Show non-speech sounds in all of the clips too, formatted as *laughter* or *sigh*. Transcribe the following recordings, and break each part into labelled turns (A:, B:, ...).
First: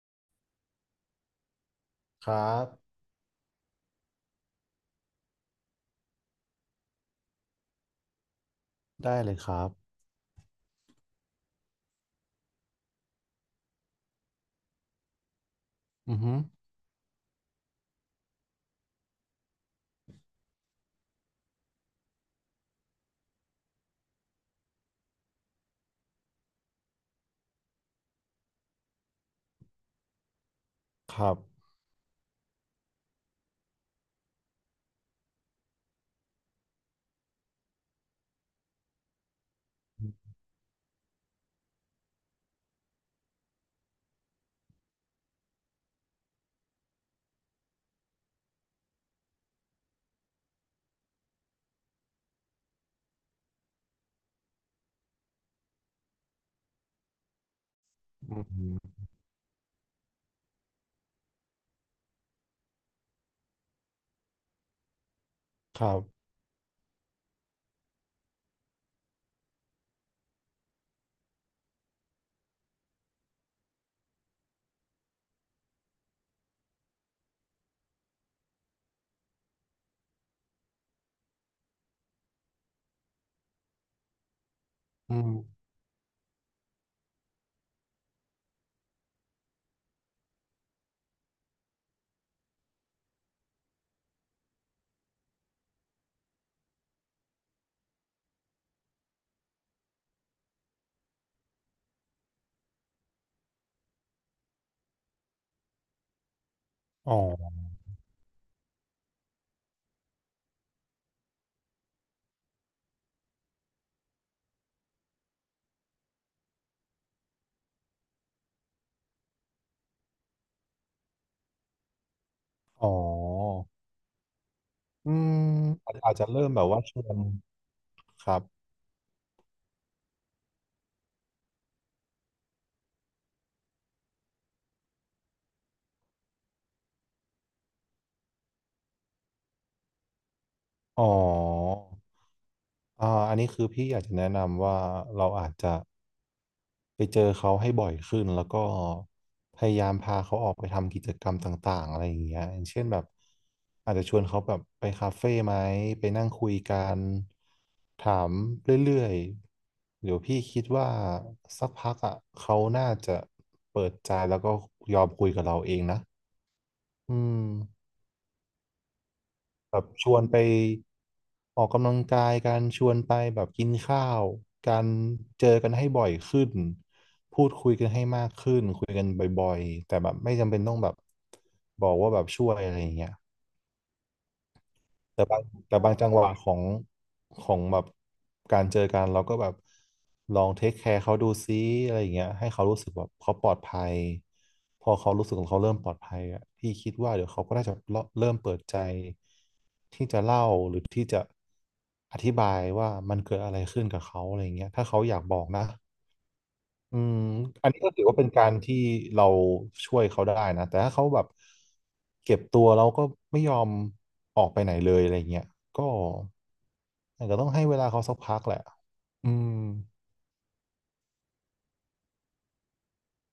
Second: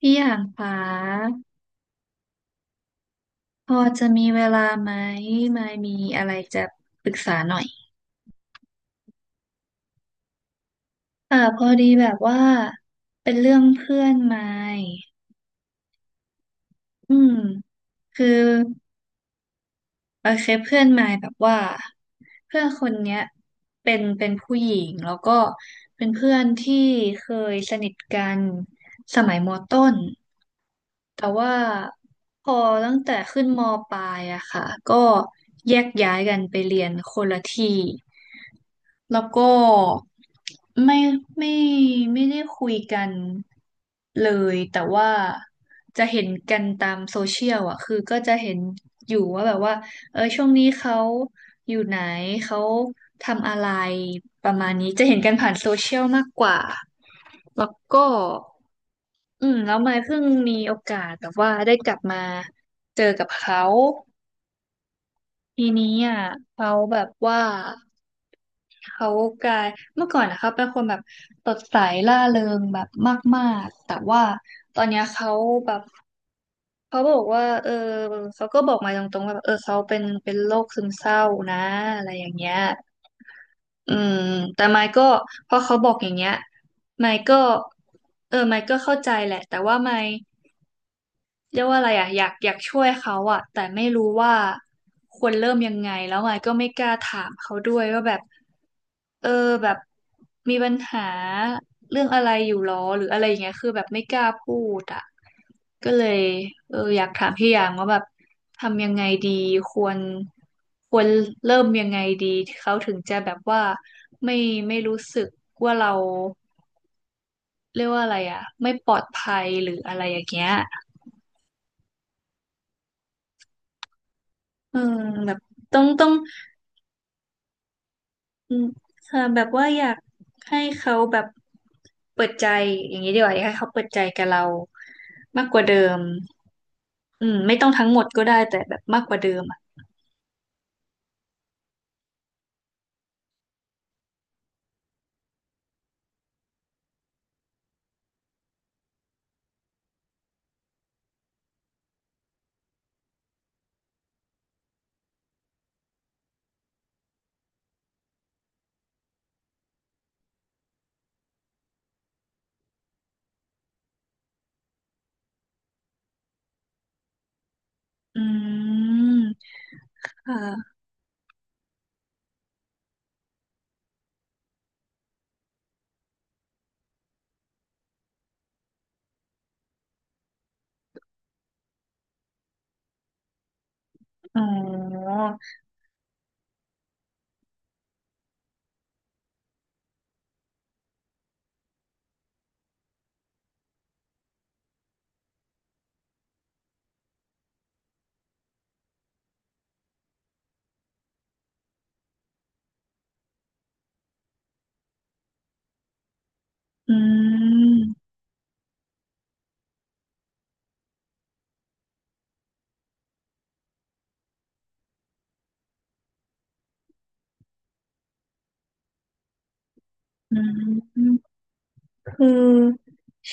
A: พี่อยางฟ้า
B: ครับ
A: พอจะมีเวลาไหมไม่มีอะไรจะปรึกษาหน่อย
B: ได้เลยครับ
A: เอ่าพอดีแบบว่าเป็นเรื่องเพื่อนไม่
B: อือฮึ
A: อืมคือโอเคเพื่อนไม้แบบว่าเพื่อนคนเนี้ยเป็นผู้หญิงแล้วก็เป็นเพื่อนที่เคยสนิทกันสมัยมต้น
B: ค
A: แต่
B: รับ
A: ว่าพอตั้งแต่ขึ้นมปลายอะค่ะก็แยกย้ายกันไปเรียนคนละที่ แล้วก็
B: อื
A: ไม่ไม่ไม่ได้คุยกันเลยแต่ว่าจะเห็นกันตามโซเชียลอ่ะคือก็จะเห็นอยู่ว่าแบบว่าเออช่วงนี้เขาอยู่ไหนเขาทำอะไรประมาณนี้จะเห็นกันผ่านโซเชียลมากกว่าแล้วก็
B: ม
A: แล้วมายเพิ่งมีโอกาสแบบว่าได้กลับมาเจอกับเขา ที
B: ค
A: นี้
B: รั
A: อ่ะ
B: บ
A: เขาแบบว่าเขากลายเมื่อก่อนนะเขาเป็นคนแบบสดใสร่าเริงแบบมากๆแต่ว่าตอนเนี้ยเขาแบบเขาบอกว่าเออเขาก็บอกมาตรงๆว่าแบบเออเขาเป็นโรคซึมเศร้านะอะไรอย่างเงี้ยอืมแต่ไมค์ก็
B: อืม
A: พอเขาบอกอย่างเงี้ยไมค์ก็เออไมค์ก็เข้าใจแหละแต่ว่าไมค์ เรียกว่าอะไรอ่ะอยากช่วยเขาอ่ะแต่ไม่รู้ว่าควรเริ่มยังไงแล้วไยก็ไม่กล้าถามเขาด้วยว่าแบบเออแบบมีปัญหาเรื่องอะไรอยู่หรอหรืออะไรอย่างเงี้ยคือแบบไม่กล้าพูดอ่ะก็เลยเอออยาก
B: อ๋อ
A: ถามพี่หยางว่าแบบทำยังไงดีควรควรเริ่มยังไงดีเขาถึงจะแบบว่าไม่ไม่รู้สึกว่าเราเรียกว่าอะไรอ่ะไม่ปลอดภัยหรืออะไรอย่างเงี้ย
B: อ๋อ
A: อืม
B: อื
A: แบ
B: ม
A: บต้อง
B: อาจ
A: ต้อง
B: อาจจะเริ่มแบบว่าชวนครับ
A: อืมค่ะแบบว่าอยากให้เขาแบบเปิดใจอย่างนี้ดีกว่าอยากให้เขาเปิดใจกับเรามากกว่าเดิมไม่ต้องทั้งหมดก็ได้แต่แบบมากกว่าเดิมอ่ะ
B: อ๋ออ่าอันนี้คือพี่อยากจะแนะนำว่าเราอาจจะไปเจอเขาให้บ่อยขึ้นแล้วก็พยายามพาเขาออกไปทำกิจกรรมต่างๆอะไรอย่างเงี้ยอย่างเช่นแบบอาจจะชวนเขาแบบไปคาเฟ่ไหมไปนั่งคุยกันถามเรื่อยๆเดี๋ยวพี่คิดว่าสักพักอ่ะเขาน่าจะเปิดใจแล้วก็ยอมคุยกับเราเองนะอืม
A: อืม
B: แบบชวนไป
A: ค่ะ
B: ออกกำลังกายการชวนไปแบบกินข้าวการเจอกันให้บ่อยขึ้นพูดคุยกันให้มากขึ้นคุยกันบ่อยๆแต่แบบไม่จำเป็นต้องแบบบอกว่าแบบช่วยอะไรอย่างเงี้ย
A: อ๋อ
B: แต่บางแต่บางจังหวะของแบบการเจอกันเราก็แบบลองเทคแคร์เขาดูซิอะไรอย่างเงี้ยให้เขารู้สึกแบบเขาปลอดภัยพอเขารู้สึกของเขาเริ่มปลอดภัยอ่ะพี่คิดว่าเดี๋ยวเขาก็น่าจะเริ่มเปิดใจที่จะเล่าหรือที่จะอธิบายว่ามันเกิดอะไรขึ้นกับเขาอะไรอย่างเงี้ยถ้าเขาอยากบอกนะ
A: อื
B: อืมอันนี้ก็ถือ
A: ม
B: ว่าเป็นการที่เราช่วยเขาได้นะ แต่ถ้าเขาแบบเก็บตัวเราก็ไม่ยอมออกไปไหนเลยอะไรเงี้ยก็อาจจะต้องให้เวลาเขาสักพักแหละอืม
A: อืมคือ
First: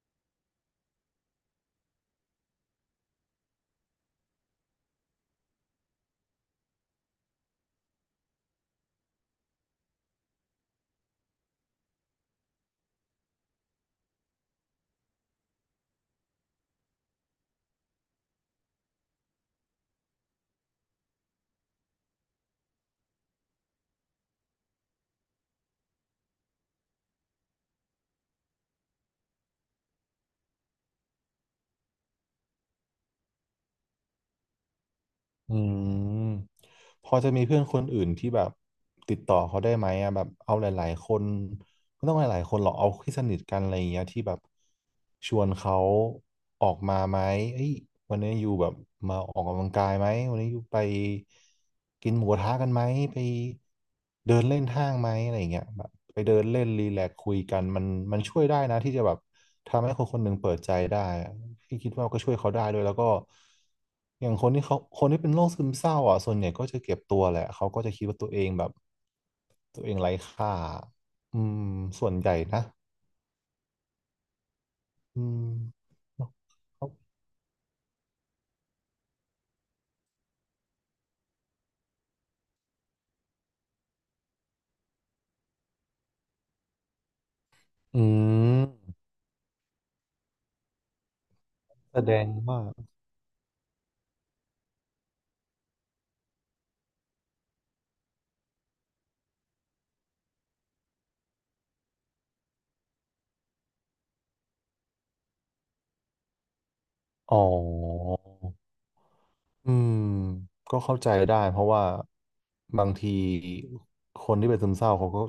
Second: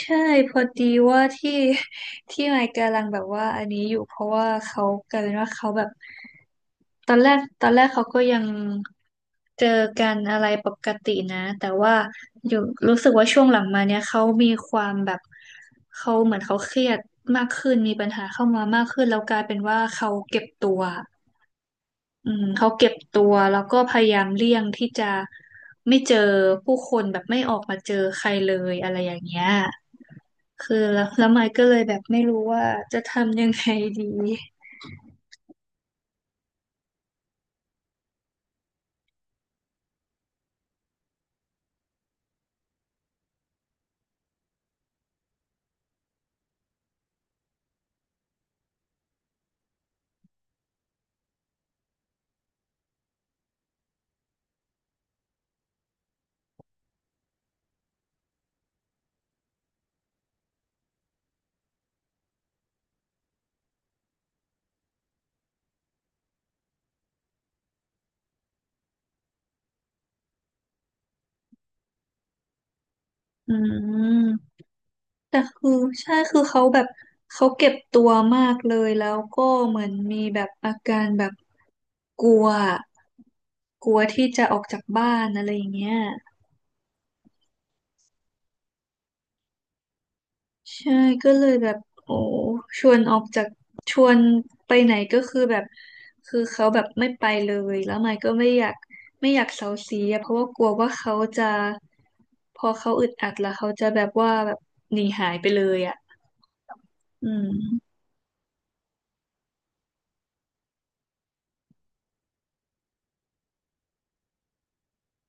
A: ใช่พอดีว่าที่ *laughs* ที่ไมค์กำลังแบบว่าอันนี้อยู่เพราะว่าเขากลายเป็นว่าเขาแบบ ตอนแรกเขาก็ยังเจอกันอะไรปกตินะแต่ว่าอยู่รู้สึกว่าช่วงหลังมาเนี่ยเขามีความแบบเขาเหมือนเขาเครียดมากขึ้นมีปัญหาเข้ามามากขึ้นแล้วกลายเป็นว่าเขาเก็บตัวเขาเก็บตัวแล้วก็พยายามเลี่ยงที่จะไม่เจอผู้คนแบบไม่ออกมาเจอใครเลยอะไรอย่างเงี้ยคือแล้วไมค์ก็เลยแบบไม่รู้ว่าจะทำยังไงดี
B: อืมพอจะมีเพื่อนคนอื่นที่แบบติดต่อเขาได้ไหมอะแบบเอาหลายๆคนไม่ต้องหลายๆคนหรอกเอาที่สนิทกันอะไรอย่างเงี้ยที่แบบชวนเขาออกมาไหมเอ้ยวันนี้อยู่แบบมาออกกำลังกายไหมวันนี้อยู่ไปกินหมูกระทะกันไหมไปเดินเล่นห้างไหมอะไรอย่างเงี้ยแบบไปเดินเล่นรีแลกซ์คุยกันมันมันช่วยได้นะที่จะแบบ ทำให้คนหนึ่งเปิดใจได้อะพี่คิดว่าก็ช่วยเขาได้ด้วยแล้วก็อย่างคนที่เป็นโรคซึมเศร้าอ่ะส่วนใหญ่ก็จะเก็บตัวแหละเขาก็จะคิดว่าตัวเองแบบตัวเองไร้ค่าอืมส่วนใหญ่นะ
A: อืม
B: อื
A: แต่
B: ม
A: คือใช่
B: เนอะ
A: คือเขาแบบ
B: เขา
A: เขาเก็บตัวมากเลยแล้วก็เหมือนมีแบบอาการแบบกลัวกลัวที่จะออกจากบ้านอะไรอย่างเงี้ย
B: อืม
A: ใช่ก็เลยแบบ
B: แส
A: โอ้
B: ดงว่า
A: ชวนออกจากชวนไปไหนก็คือแบบคือเขาแบบไม่ไปเลยแล้วไม่ก็ไม่อยากเซาซีอะเพราะว่ากลัวว่าเขาจะพอเขาอึดอัดแล้วเขาจะแบบว่าแบบหนีหายไปเลยอะอื
B: อ๋อ
A: ม
B: อืมก็เข้าใจได้เพราะว่าบางทีคนที่เป็นซึมเศร้าเขาก็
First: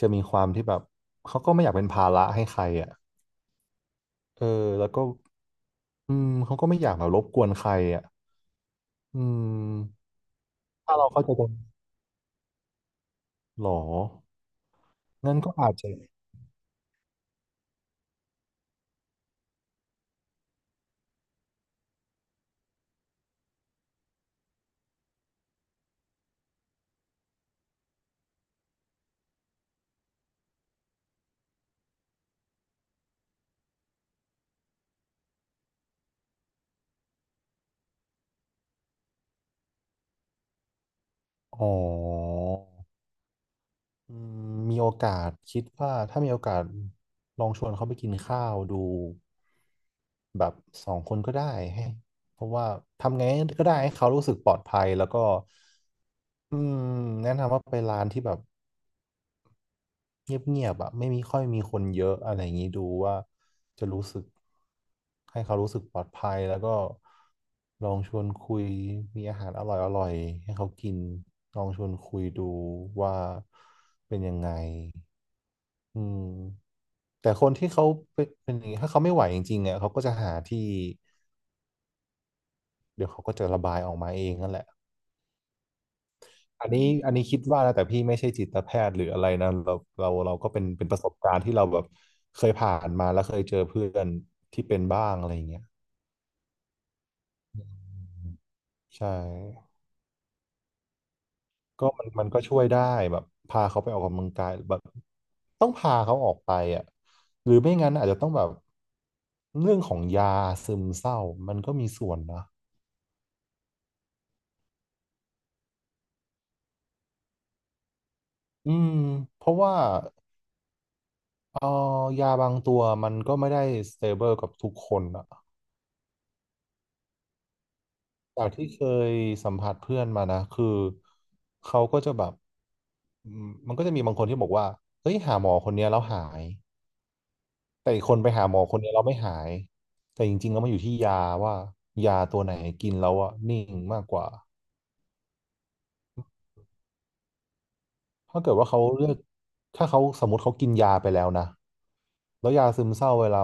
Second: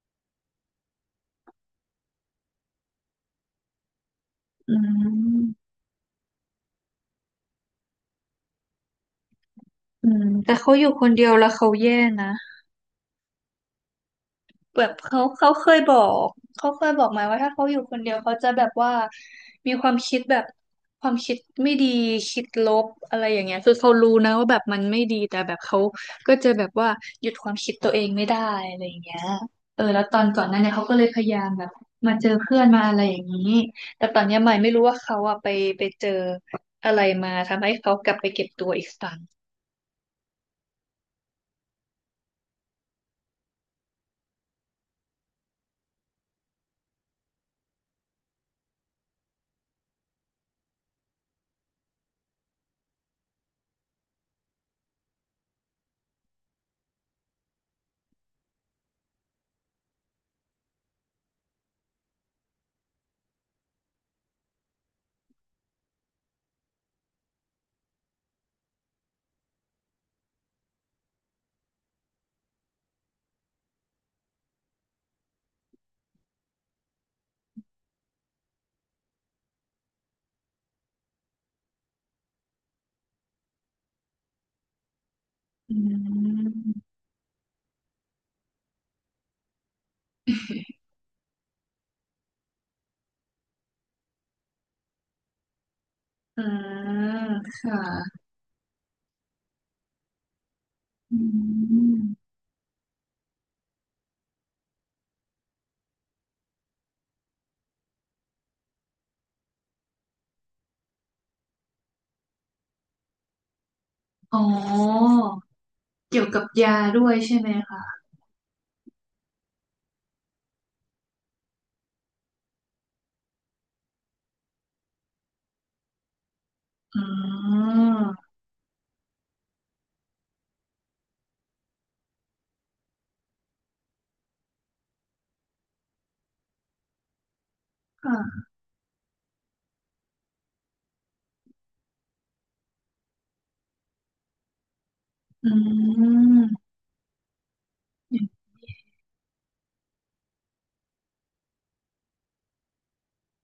B: จะมีความที่แบบเขาก็ไม่อยากเป็นภาระให้ใครอ่ะเออ
A: อื
B: แล้วก็
A: ม
B: อืมเขาก็ไม่อยากแบบรบกวนใครอ่ะอื
A: อื
B: ม
A: มแต่เขาอยู่
B: ถ้า
A: ค
B: เรา
A: นเดี
B: เข้า
A: ย
B: ใจ
A: ว
B: กั
A: แล้ว
B: น
A: เขาแย่นะ
B: หรอ
A: แบบเขา
B: งั้น
A: เขา
B: ก็
A: เค
B: อาจ
A: ย
B: จะ
A: บอกเขาเคยบอกมาว่าถ้าเขาอยู่คนเดียวเขาจะแบบว่ามีความคิดแบบความคิดไม่ดีคิดลบอะไรอย่างเงี้ยคือเขารู้นะว่าแบบมันไม่ดีแต่แบบเขาก็จะแบบว่าหยุดความคิดตัวเองไม่ได้อะไรอย่างเงี้ยเออแล้วตอนก่อนหน้าเนี่ยเขาก็เลยพยายามแบบมาเจอเพื่อนมาอะไรอย่างนี้แต่ตอนเนี้ยใหม่ไม่รู้ว่าเขาอะไปเจออะไรมาทำให้เขากลับไปเก็บตัวอีกครั้ง
B: อ๋ออืมมีโอกาสคิดว่าถ้ามีโอกาสลองชวนเขาไปกินข้าวดูแบบสองคนก็ได้ให้เพราะว่าทำไงก็ได้ให้เขารู้สึกปลอดภัยแล้วก็อืมแนะนำว่าไปร้านที่แบบ เงียบๆอ่ะไม่มีค่อยมีคนเยอะอะไรอย่างนี้ดูว่าจะรู้สึกให้เขารู้สึกปลอดภัยแล้วก็ลองชวนคุยมีอาหารอร่อยๆให้เขากินลองชวนคุยดูว่าเป็นยังไงอืมแต่คนที่เขาเป็นอย่างนี้ถ้าเขาไม่ไหวจริงๆอ่ะเขาก็จะหาที่เดี๋ยวเขาก็จะระบายออกมาเองนั่นแหละ
A: อื
B: อันนี้
A: ม
B: อันนี้คิดว่านะแต่พี่ไม่ใช่จิตแพทย์หรืออะไรนะเราเราก็เป็นประสบการณ์ที่เราแบบเคยผ่านมาแล้วเคยเจอเพื่อนที่เป็นบ้างอะไรอย่างเงี้ย
A: อ่าค่ะ
B: อืมใช่
A: อื
B: ก็มันมัน
A: ม
B: ก็ช่วยได้แบบพาเขาไปออกกำลังกายแบบต้องพาเขาออกไปอ่ะหรือไม่งั้นอาจจะต้องแบบเรื่องของยาซึมเศร้ามันก็มีส่วนนะ
A: อ๋อเกี่ยวกับยาด้วยใช่ไหมคะ
B: อืมเพราะว่าเออยาบางตัวมันก็ไม่ได้สเตเบิลกับทุกคนอะ
A: อืม
B: จากที่เคยสัมผัสเพื่อนมานะคือเขาก็จะแบบอืมมันก็จะมีบางคนที่บอกว่าเฮ้ยหาหมอคนเนี้ยแล้วหายแต่อีกคนไป
A: ค่ะ
B: หาหมอคนเนี้ยแล้วไม่หายแต่จริงๆแล้วมันอยู่ที่ยาว่ายาตัวไหนกินแล้วอะนิ่งมากกว่า
A: อืมอ
B: ถ้าเกิดว่าเขาเลือกถ้าเขาสมมติเขากินยาไปแล้วนะแล้วยาซึมเศร้าเวลา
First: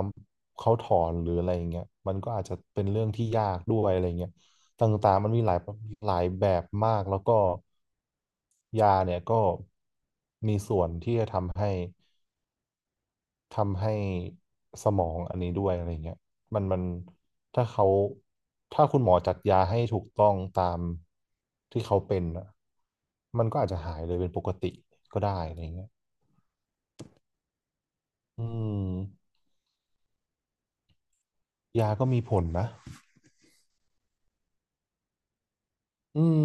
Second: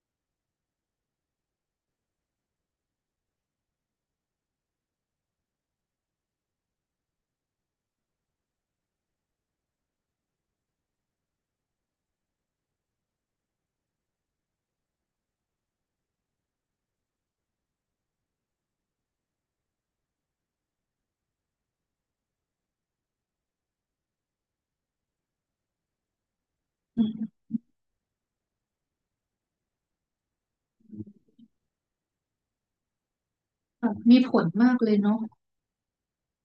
B: เขาถอนหรืออะไรอย่างเงี้ยมันก็อาจจะเป็นเรื่องที่ยากด้วยอะไรเงี้ยต่างๆมันมีหลายแบบมากแล้วก็ ยาเนี่ยก็มีส่วนที่จะทำให้ทำให้สมองอันนี้ด้วยอะไรเงี้ยมันมันถ้าเขาถ้าคุณหมอจัดยาให้ถูกต้องตามที่เขาเป็นอ่ะมันก็อาจจะหายเลยเป็นปกติก็ได้อะไรเงี้ย
A: ืม
B: อืมยาก็มีผลนะ
A: ค่ะมีผลมากเลยเนาะ
B: อืม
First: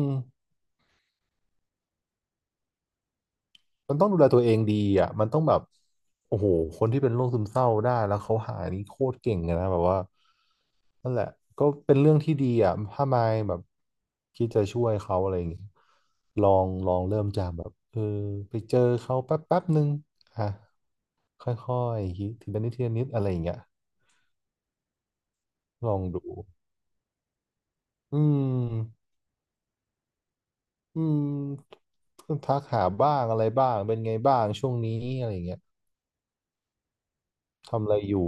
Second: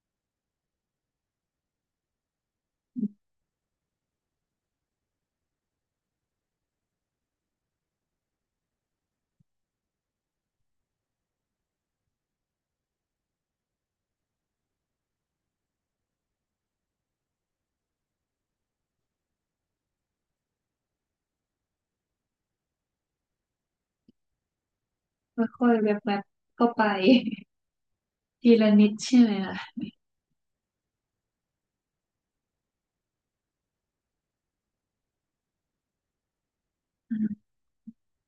B: มันต้องดูแลตัวเองดีอ่ะมันต้องแบบโอ้โหคนที่เป็นโรคซึมเศร้าได้แล้วเขาหายนี่โคตรเก่งเลยนะแบบว่านั่นแหละก็เป็นเรื่องที่ดีอ่ะถ้ามายแบบคิดจะช่วยเขาอะไรอย่างเงี้ยลองเริ่มจากแบบเออไปเจอเขาแป๊บแป๊บนึงอ่ะค่อยๆคิดทีละนิดทีละนิดอะไรอย่างเงี้ย
A: ค่อยๆแ
B: ลอง
A: วบ
B: ดู
A: ๆเข้าไป
B: อื
A: *laughs* ทีละนิด
B: ม
A: ใช่ไหมล่ะ
B: อืมทักหาบ้างอะไรบ้างเป็นไงบ้างช่วงนี้อะไรอย่างเงี้ย
A: อืม
B: ทำอะไรอยู่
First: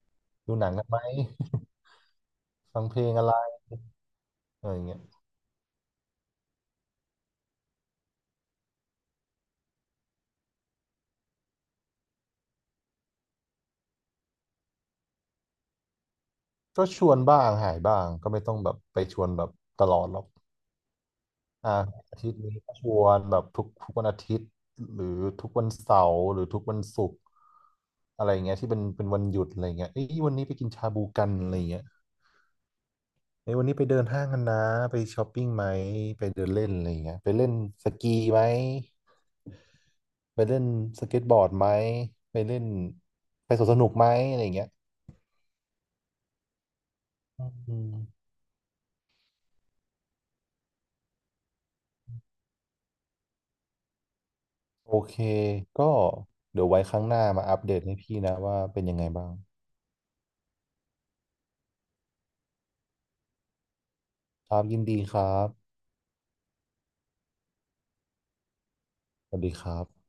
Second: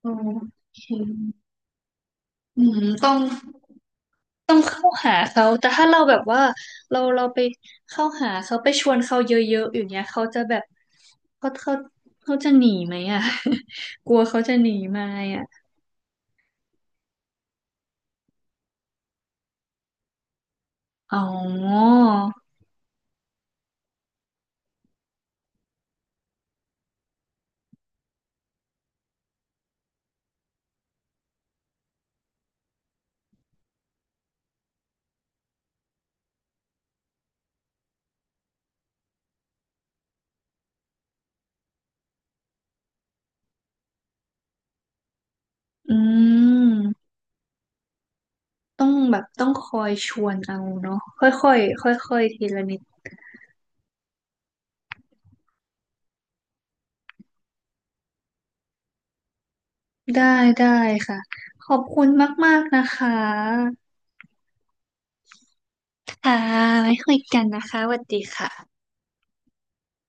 A: โอ
B: ดูหนังกัน
A: เค
B: ไหม
A: อื
B: ฟัง
A: ม
B: เพล
A: ต้อ
B: ง
A: ง
B: อะไร
A: ต้อง
B: อะไรอ
A: เข้า
B: ย่างเงี้ย
A: หาเขา แต่ถ้าเราแบบว่าเราไปเข้าหาเขาไปชวนเขาเยอะๆอย่างเงี้ยเขาจะแบบเขาเขาเขาจะหนีไหมอ่ะ *laughs* กลัวเขาจะหนีไหมอ่ะ
B: ก็ชวนบ้างหายบ้าง ก็ไม่ต้องแบบไปชวนแบบตลอดหรอก
A: อ๋อ
B: อ่าอาทิตย์นี้ก็ชวนแบบทุกวันอาทิตย์หรือทุกวันเสาร์หรือทุกวันศุกร์อะไรอย่างเงี้ยที่เป็นเป็นวันหยุดอะไรเงี้ยเอ้ยวันนี้ไปกินชาบูกันอะไรเงี้ยเอ้ยวันนี้ไปเดินห้างกันนะไปช้อปปิ้งไหมไปเดินเล่นอะไรเงี้ยไปเล่นสกีไหมไปเล่นสเก็ตบอร์ดไหมไปเล่นไปสวนสนุกไหมอะไรเงี้ย
A: อืม
B: อืม
A: ต้องแบบต้องคอยชวนเอาเนาะค่อยๆค่อยๆทีละนิด
B: โอเค ก็เดี๋ยวไว้ครั้งหน้ามาอัปเดตให้พี่นะว่าเป็นยังไงบ้าง
A: ได้ได้ค่ะขอบคุณมากๆนะคะ
B: ครับยินดีครับ
A: ค่ะไว้คุยกันนะคะสวัสดีค่ะ
B: สวัสดีครับ